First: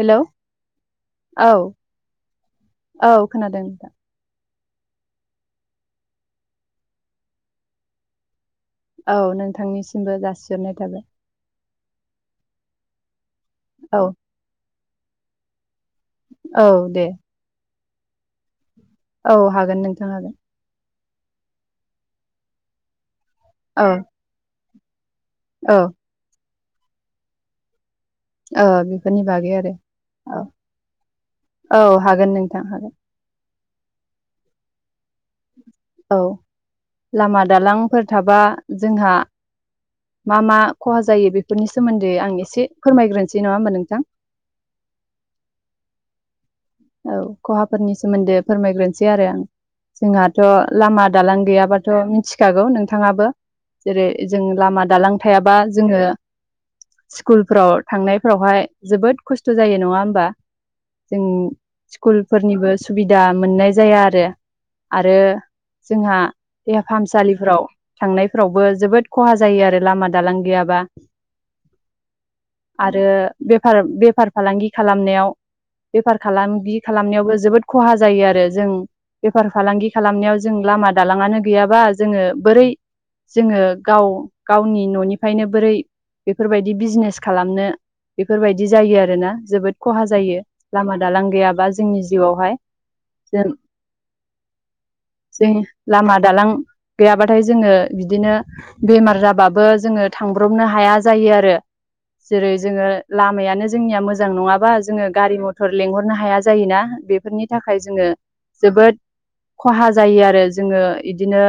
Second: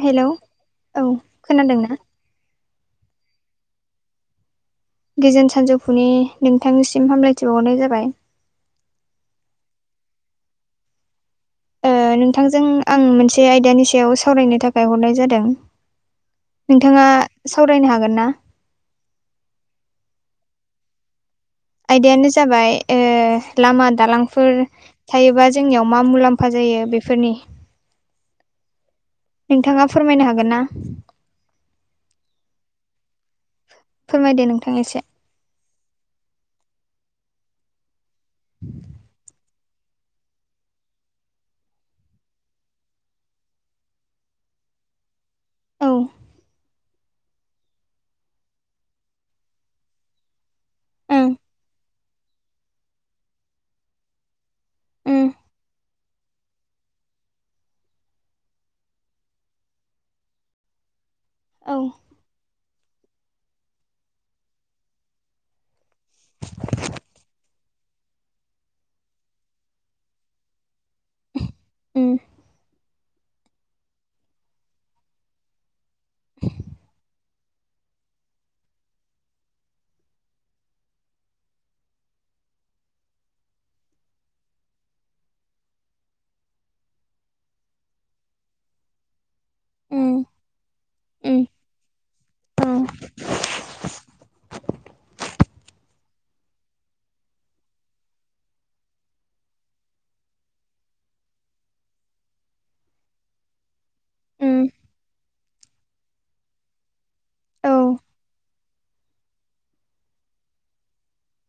हेल' hello औ औ खोनादों नोंथां गोजोन सानजौफुनि नोंथांनिसिम हामलायथि बावहरनाय जाबाय औ नोंथांनिसिमबो जासिहरनाय थाबाय ओ नोंथांजों आं मोनसे आयदानि औ सायाव सावरायनो थाखाय हरनाय जादों औ दे नोंथाङा सावरायनो हागोन ना औ हागोन नोंथां हागोन आयदायानो जाबाय लामा औ दालांफोर थायोबा औ जोंनियाव मा मुलाम्फा फा जायो बेफोरनि ओ बेफोरनि बागै आरो नोंथाङा फोरमायनो औ हागोन ना औ हागोन नोंथां हागोन फोरमायदो नोंथां एसे औ लामा दालांफोर थाबा जोंहा मा मा खहा जायो बेफोरनि सोमोन्दै आं एसे फोरमायग्रोनोसै नङा होमब नोंथां औ औ खहाफोरनि सोमोन्दै फोरमायग्रोनोसै आरो आं जोंहाथ' लामा ओं दालां गैयाबाथ' मिथिखागौ नोंथाङाबो जेरै जों लामा दालां उम थायाबा जोङो स्कुलफ्राव थांनायफ्रावहाय जोबोद खस्थ' जायो नङा होमबा? जों औ स्कुलफोरनिबो सुबिदा मोननाय जाया आरो आरो जोंहा देहा फाहामसालिफ्राव थांनायफोरावबो जोबोद खहा जायो आरो लामा दालां गैयाबा। उ आरो बेफार बेफार फालांगि खालामनायाव बेफार खालाम बि खालामनायावबो जोबोद खहा जायो आरो जों बेफार फालांगि खालामनायाव जों लामा दालाङानो गैयाबा जोङो बोरै जोङो गाव गावनि न'निफ्रायनो बोरै बेफोरबायदि बिजनेस खालामनो बेफोरबायदि जायो आरो ना। जोबोद खहा उम जायो लामा दालां उम गैयाबा जोंनि जिउआवहाय औ जों [inaudible] जों लामा दालां गैयाबाथाय जोङो बिदिनो बेमार जाबाबो जोङो थांब्रबनो हाया जायो आरो जेरै जोङो लामायानो जोंनिया मोजां उम नङाबा जोङो गारि मथर लेंहरनो हाया जायोना बे फोरनि औ थाखाय जोङो जोबोद खहा जायो आरो। जोङो इदिनो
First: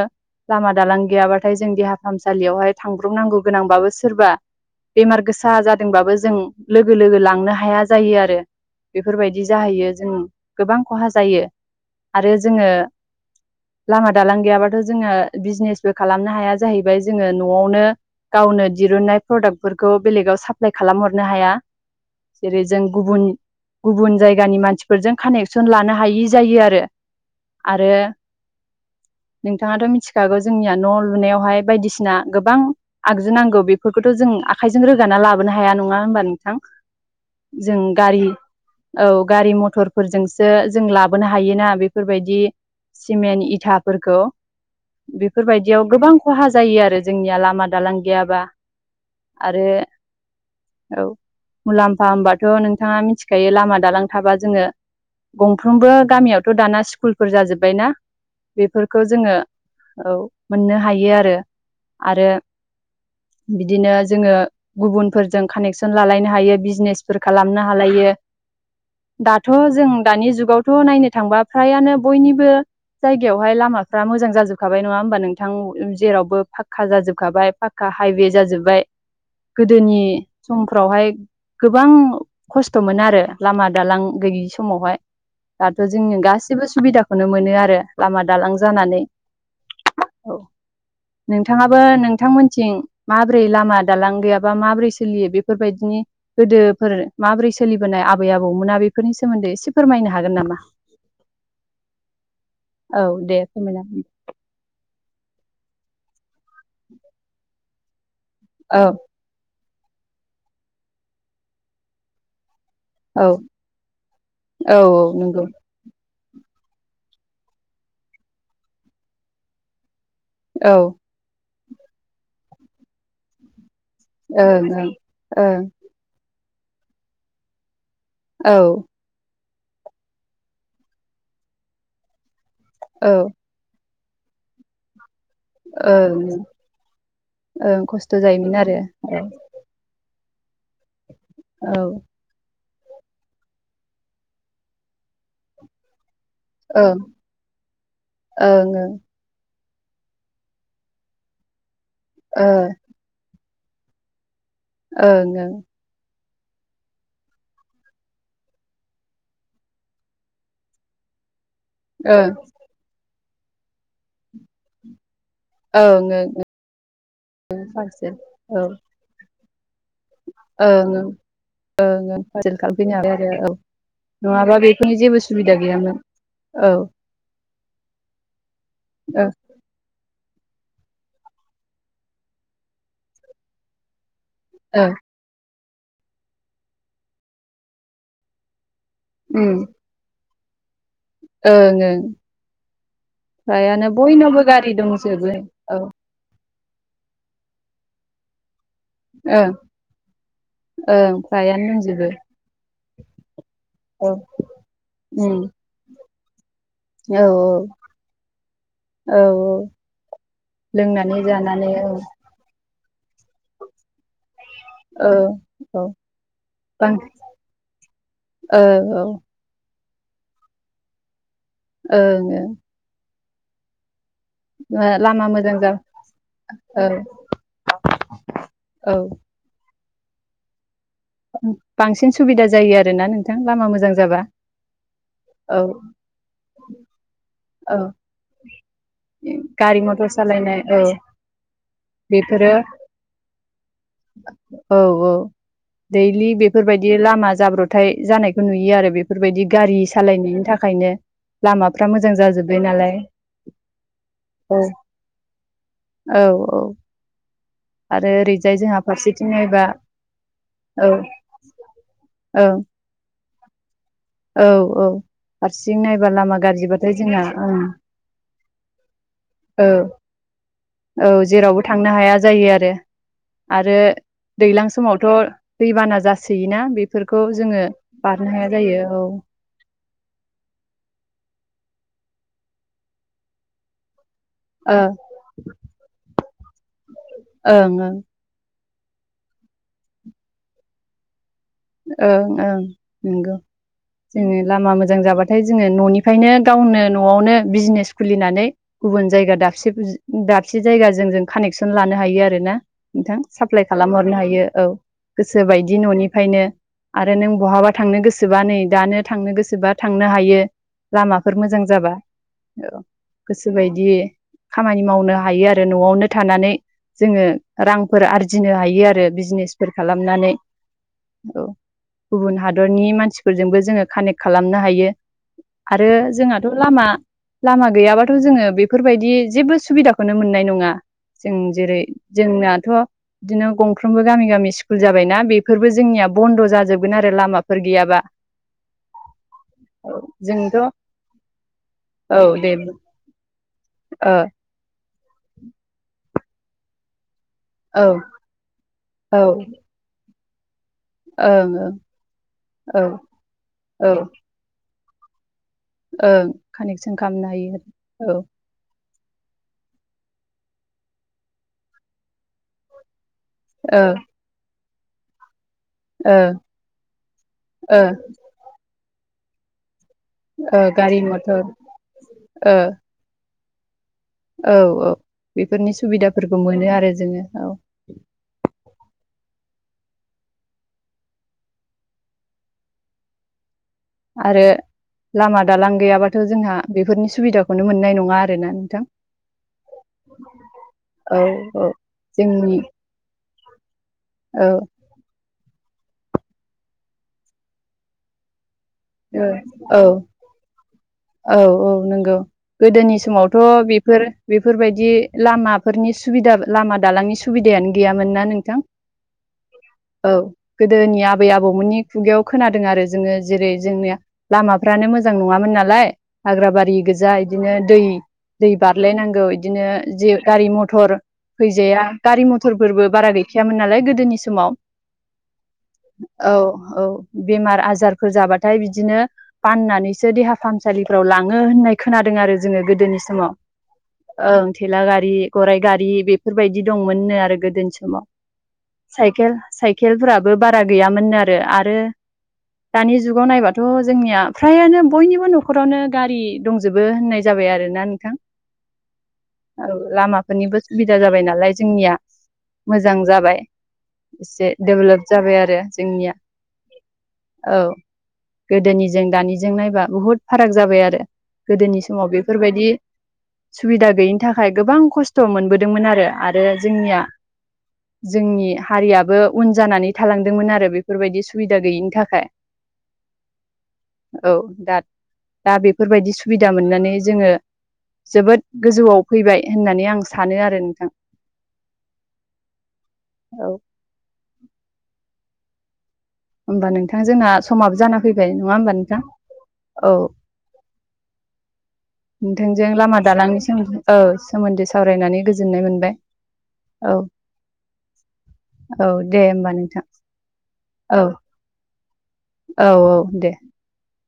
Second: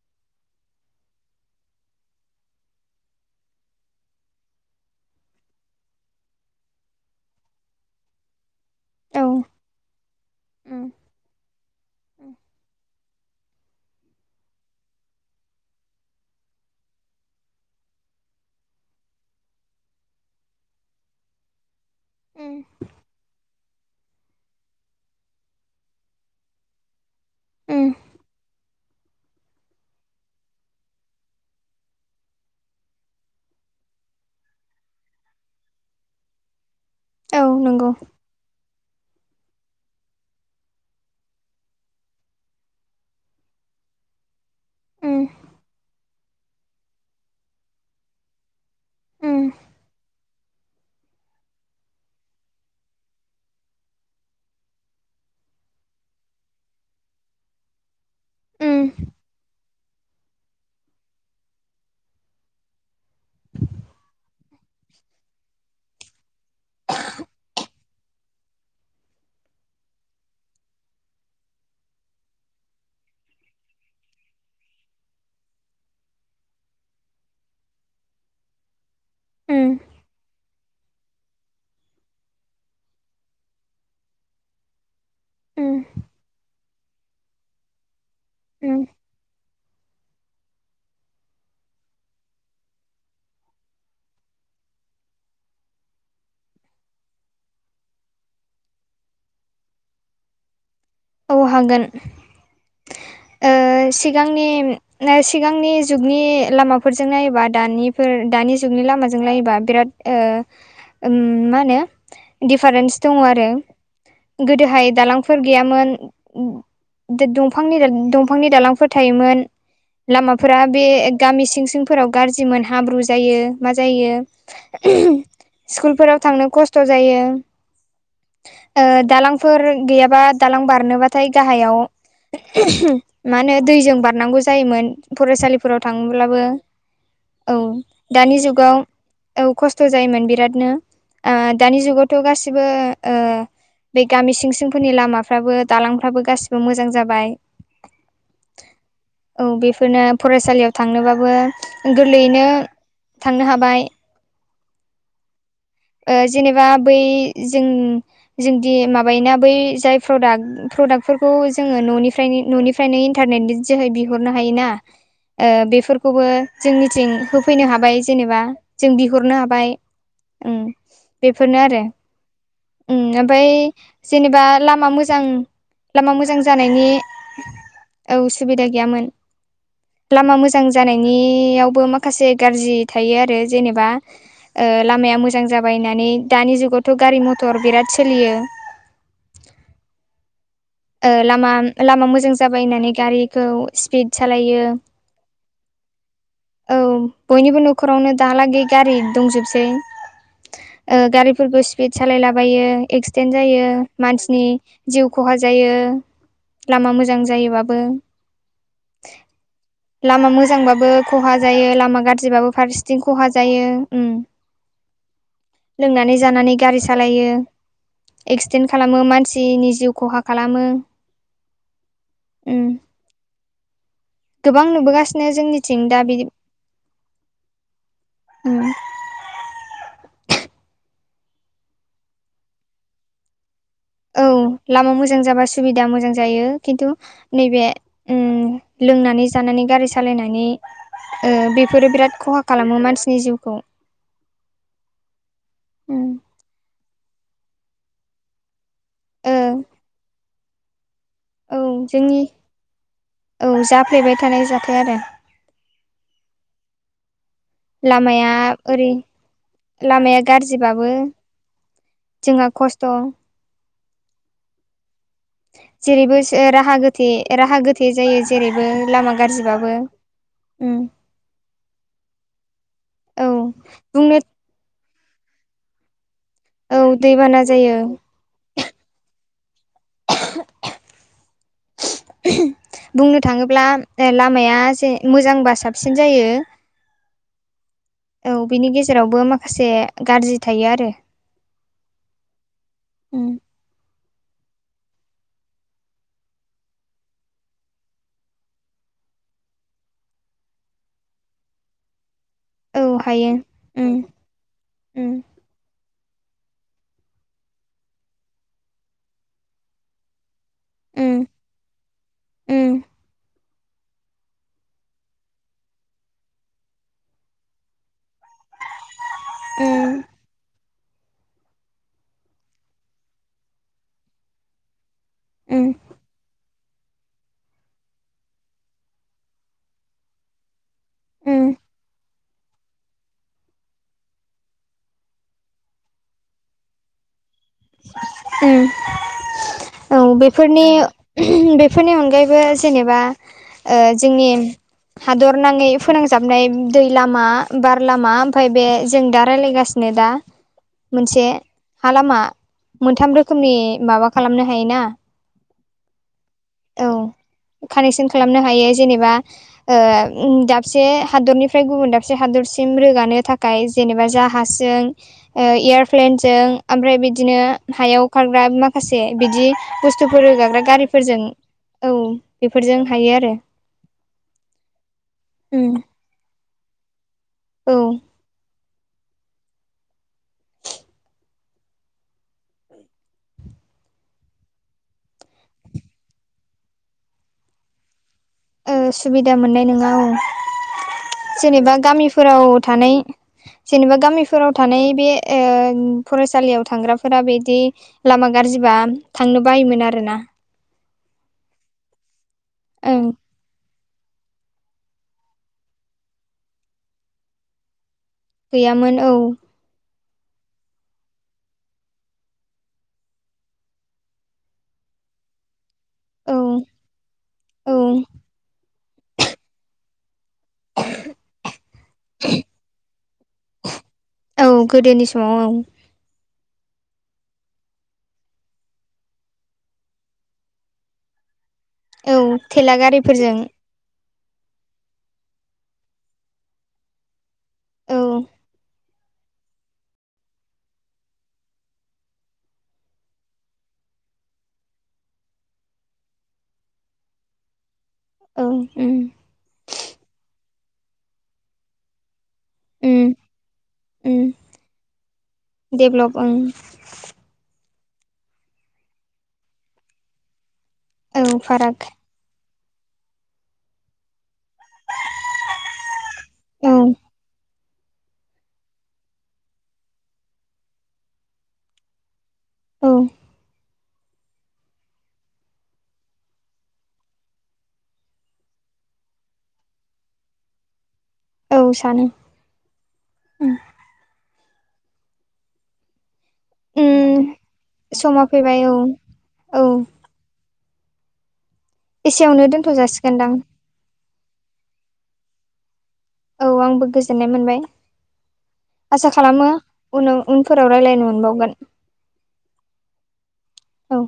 लामा दालां गैयाबाथाय जों देहा फाहामसालियावहाय थांब्रबनांगौ गोनांबाबो सोरबा बेमार गोसा जादोंबाबो जों लोगो लोगो लांनो हाया जायो आरो औ बेफोरबायदि जाहैयो जों गोबां उम खहा जायो आरो जोङो लामा दालां गैयाबाथ' जोङो बिजनेसबो खालामनो हाया जाहैबाय जोङो न'आवनो गावनो दिरुननाय प्रडाक्टफोरखौ बेलेगाव साप्लाइ खालामहरनो हाया। उम जेरै जों गुबुन गुबुन जायगानि मानसिफोरजों कानेक्सन लानो हायि जायो आरो। आरो उम [inaudible] नोंथाङाथ' मिथिखागौ जोंनिया न' लुनायावहाय बायदिसिना गोबां आगजु नांगौ बेफोरखौथ' जों आखाइजों रोगाना लाबोनो हाया नङा होनोमबा नोंथां? औ जों नंगौ गारि औ गारि मथरफोरजोंसो जों लाबोनो हायोना बेफोरबायदि सिमेन्ट इथाफोरखौ उम बेफोरबायदियाव गोबां खहा जायो आरो जोंनिया लामा दालां गैयाबा उम आरो औ मुलाम्फा होमबाथ' नोंथाङा मिथि खायो लामा दालां थाबा जोङो गंफ्रोमबो गामियावथ' दाना स्कुलफोर जाजोबबायना उम बेफोरखौ जोङो औ मोननो हायो आरो आरो बिदिनो जोङो गुबुनफोरजों कानेक्सन लालायनो हायो बिजनेसफोर खालामनो हालायो दाथ' जों दानि जुगावथ' नायनो थांबा फ्रायानो बयनिबो जायगायावहाय लामाफ्रा मोजां जाजोबखाबाय नङा होमबा नोंथां जेरावबो फाक्का जाजोबखाबाय फा खा हाइवे जाजोबबाय। उम गोदोनि समफ्रावहाय गोबां खस्थ'मोन आरो लामा दालां गैयि समावहाय उम दाथ' जोंनि गासिबो सुबिदाखौनो मोनो आरो लामा दालां उम जानानै। औ [inaudible] नोंथाङाबो नोंथांमोनथिं माबोरै लामा दालां गैयाबा माबोरै सोलियो बेफोरबायदिनि गोदोफोर माबोरै सोलिबोनाय आबै आबौमोना बेफोरनि सोमोन्दै एसे फोरमायनो हागोन नामा? औ हागोन। औ दे ओ फोरमायना सिगां आंनि सिगांनि जुगनि लामाफोरजों नायोबा दानिफोर दानि जुगनि औ लामाजों जों नायोब्ला बेयाव ओ ओम मा होनो दिपारेन्स दङ औ आरो। गोदोहाय औ नंगौ दालांफोर गैयामोन। दंफांनि दंफांनि दालांफोर थायोमोन। लामाफोरा औ बे गामि सिं सिंफोराव गाज्रिमोन हाब्रु जायो मा ओं ओं ओं जायो स्कुलफोराव थांनो खस्थ' जायो औ ओ दालांफोर गैयाबा दालां बारनोबाथाय गाहायाव औ मा होनो दैजों बारनांगौ जायोमोन। फरायसालिफोराव थाङोब्लाबो ओं औ ओं खस्थ' दानि जायोमोन जुगाव आरो औ खस खस्थ' जायोमोन बिरादनो। ओ औ दानि ओं जुगाव थ' गासिबो ओ बे गामि सिं सिंफोरनि लामाफ्राबो दालांफ्राबो गासिब बे मोजां ओं जाबाय। ओं ओं औ बेफोरनो फरायसालियाव थांनोबाबो गोरलैयैनो ओं थांनो हाबाय। ओं ओं। ओ जेनेबा बै जों जोंदि माबायोना बै जाय प्रडाक्ट प्रडाक फोरफोरखौ जोङो न'निफ्राय ओं न'निफ्रायनो इन्टारनेटनि जोहै बिहरनो हायोना। ओ ओं ओं बेफोरखौबो जों मिथिं ओं होफैनो हाबाय फारसे जेनेबा औ जों बिहरनो हाबाय। उम ओं ओं बेफोरनो आरो ओं ओं फारसेल खालामफैनो उम हाबाय ओमफ्राय आरो औ जेनेबा नङाबा लामा बेफोरनि जेबो मोजां सुबिदा गैयामोन लामा मोजां औ ओ जानायनि औ सुबिदा गैयामोन। लामा मोजां जानायनियावबो माखासे गाज्रि थायो आरो जेनेबा। ओ लामाया मोजां जाबाय होननानै दानि जुगावथ' गारि मथर बिराद सोलियो। उम। ओ लामा ओं ओं लामा मोजां जाबाय होननानै गारिखौ फ्रायानो स्पिड बयनावबो सालायो। गारि दंजोबो औ औ बयनिबो न'खरावनो दालागै गारि ओं दंजोबसै। ओ ओं गारिफोरखौ फ्रायानो स्पि दंजोबो सायला बायो एकसिदेन जायो। औ मानसिनि जिउ खहा उम जायो लामा मोजां औ जायोबाबो। औ लामा मोजांबाबो लोंनानै खहा जायो जानानै औ लामा गाज्रिबाबो फार्से थिं खहा जायो। औ औ लोंनानै जानानै गारि बां सालायो औ एक्सिडेन्ट खालामो ओं मानसि जिनि जिउ खहा खालामो। ओं। उम गोबां लामा नुबोगासिनो मोजां जा जोंनिथिं दा बि औ उम औ। बांसिन सुबिदा जायो आरोना नोंथां लामा मोजां जाबा? औ लामा मोजां जाबा औ सुबिदा मोजां जायो खिन्थु नैबे औ उम लोंनानै जानानै गारि मथर सालायनानै सालायनाय औ ओ बेफोरो बिराद खहा बेफोरो खालामो मानसिनि जिउखौ। औ औ। उम दैलि बेफोरबायदि लामा जाब्रथाय जानायखौ नुयो आरो ओ बेफोरबायदि गारि सालायनायनि थाखायनो। औ लामाफ्रा मोजां जोंनि जाजोब्बाय नालाय। औ जाफ्लेबाय थानाय औ जाथाय आरो औ औ आरो लामाया ओरैजाय जोंहा ओरै फारसेथिं नायबा लामाया गाज्रि्रिबाबो औ जोंहा ओं खस्थ'। औ औ। फारसेथिं नायबा जेरैबो लामा राहा गाज्रिबाथाय गोथे जोंना ओ राहा गोथे जायो जेरैबो लामा गाज्रिबाबो ओं। उम औ जेरावबो थांनो हाया जायो आरो औ आरो बुंनो दैज्लां समाव थ' दैबाना जासोयोना औ बेफोरखौ दैबाना जोङो जायो बारनो हाया जायो। औ बुंनो थाङोब्ला ए लामाया ओ जे मोजांबा साबसिन जायो ओं ओं औ बिनि गेजेरावबो माखासे गाज्रि थायो आरो ओं ओं उम नंगौ जोङो लामा मोजां जाबाथाय जोङो न'निफ्रायनो गावनो न'आवनो बिजनेस खुलिनानै गुबुन जायगा दाबसे दाबसे जायगाजों जों कानेक्सन लानो हायो आरो ना? औ नोंथां हायो साप्लाय उम खालामहरनो हायो औ उम गोसोबायदि न'निफ्रायनो। आरो नों बहाबा थांनो गोसोबा नै दानो थांनो गोसोबा थांनो हायो। उम लामाफोर मोजां जाबा औ उम गोसो बेबायदि खामानि मावनो हायो आरो न'आवनो थानानै जोङो रांफोर आरजिनो हायो आरो बिजनेसफोर उम खालामनानै औ गुबुन हादरनि मानसिफोरजोंबो जोङो कानेक्ट खालामनो हायो उम आरो जोंहा थ' लामा लामा गैयाबाथ' जोङो बेफोरबायदि जेबो सुबिदाखौनो मोननाय नङा जों उम जेरै जोंनाथ' बिदिनो गंफ्रोमबो गामि गामि स्कुल जाबायना बेफोरबो जोंनिया बन्द' जाजोबगोन आरो लामा उम औ जोंथ' बेफोरनि बेफोरनि औ अनगायैबो दे ओ जेनेबा ओ औ जोंनि हादर नाङै फोनांजाबनाय दै लामा, बार औ लामा ओमफाय बे जों दा ओं रायलायगास नो दा मोनसे ओं हा लामा औ मोनथाम रोखोमनि औ माबा खालामनो हायोना ओं औ कानेक्सन खालामनो हायो कानेक्सन औ ओ खालामनो हायो जेनेबा ओ उम दाबसे हादरनिफ्राय गुबुन दाबसे हादरसिम रोगानो थाख खाय जेनेबा जाहाजजों ओ ओ एयारप्लेनजों आमफ्राय बिदिनो ओ हायाव खारग्रा माखासे बिदि बुस्थुफोर ओ रोगाग्रा गारि गारिफोरजों मथर औ ओ बेफोरजों हायो आरो औ औ उम बेफोरनि सुबिदाफोरखौ मोनो आरो जोङो औ औ आरो लामा दालां गैयाबाथ' जोंहा बेफोरनि सुबिदाखौनो मोननाय नङा आरोना ओ नोंथां सुबिदा मोननाय नोङा औ औ औ जेनेबा गामिफोराव जोंनि थानाय जेनेबा औ गामिफोराव थानाय बे ओ फरायसालियाव थांग्राफोरा बिदि लामा गाज्रिबा थांनो औ बायोमोन आरोना औ औ नंगौ गोदोनि ओं समाव थ' बेफोर बेफोरबायदि लामाफोरनि सुबिदा लामा दालांनि सुबिदायानो गैयामोन ना नों गैयामोन औ औ गोदोनि आबै आबौमोननि खुगायाव खोनादों आरो जोङो जेरै जोंनि लामाफ्रानो मोजां नङामोन नालाय औ हाग्राबारि गोजा बिदिनो औ दै दै बारलायनांगौ बिदिनो जि गारि मथर फैजाया गारि मथरफोरबो बारा गैखायामोन नालाय गोदोनि औ समाव गोदोनि समाव औ औ औ बेमार आजारफोर जाबा थाय बिदिनो बाननानैसो देहा फाहामसालिफ्राव लाङो होननाय औ खोनादों आरो जोङो थेला गोदोनि गारिफोरजों समाव ओं थेला गारि, गराइ गारि बेफोरबायदि दंमोननो आरो गोदोनि औ समाव साइकेल साइकेलफोराबो बारा गैयामोननो आरो आरो दानि जुगाव नायबाथ' जोंनिया फ्रायानो बयनिबो न'खरावनो गारि दंजोबो होननाय जाबाय आरोना नोंथां औ ओम लामाफोरनिबो सुबिदा जाबाय नालाय जोंनिया मोजां उम जाबाय उम एसे डेभेलप जाबाय आरो जोंनिया डेभलप ओं औ गोदोनिजों दानिजों नायबा बुहुद फाराग जाबाय आरो औ गोदोनि फाराग समाव बेफोरबायदि सुबिदा गैयिनि थाखाय गोबां खस्थ' मोनबोदोंमोन आरो आरो औ जोंनिया जोंनि हारियाबो उन जानानै थालांदोंमोन आरो बेफोरबायदि सुबिदा गैयिनि थाखाय औ औ दा दा बेफोरबायदि सुबिदा मोननानै जोङो जोबोद गोजौआव फैबाय होननानै आं सानो आरो नोंथां औ सानो औ होमबा नोंथां उम जोंना समाबो जाना समा फैबाय नङा औ होमबा नोंथां औ एसेयावनो नोंथांजों दोनथ' लामा जासिगोनदां दालांनि सो औ सोमोन्दै सावरायनानै गोजोननाय मोनबाय। औ आंबो गोजोननाय मोनबाय औ आसा दे खालामो होमबा नोंथां उनाव उनफोराव औ रायलायनो मोनबावगोन। औ औ दे औ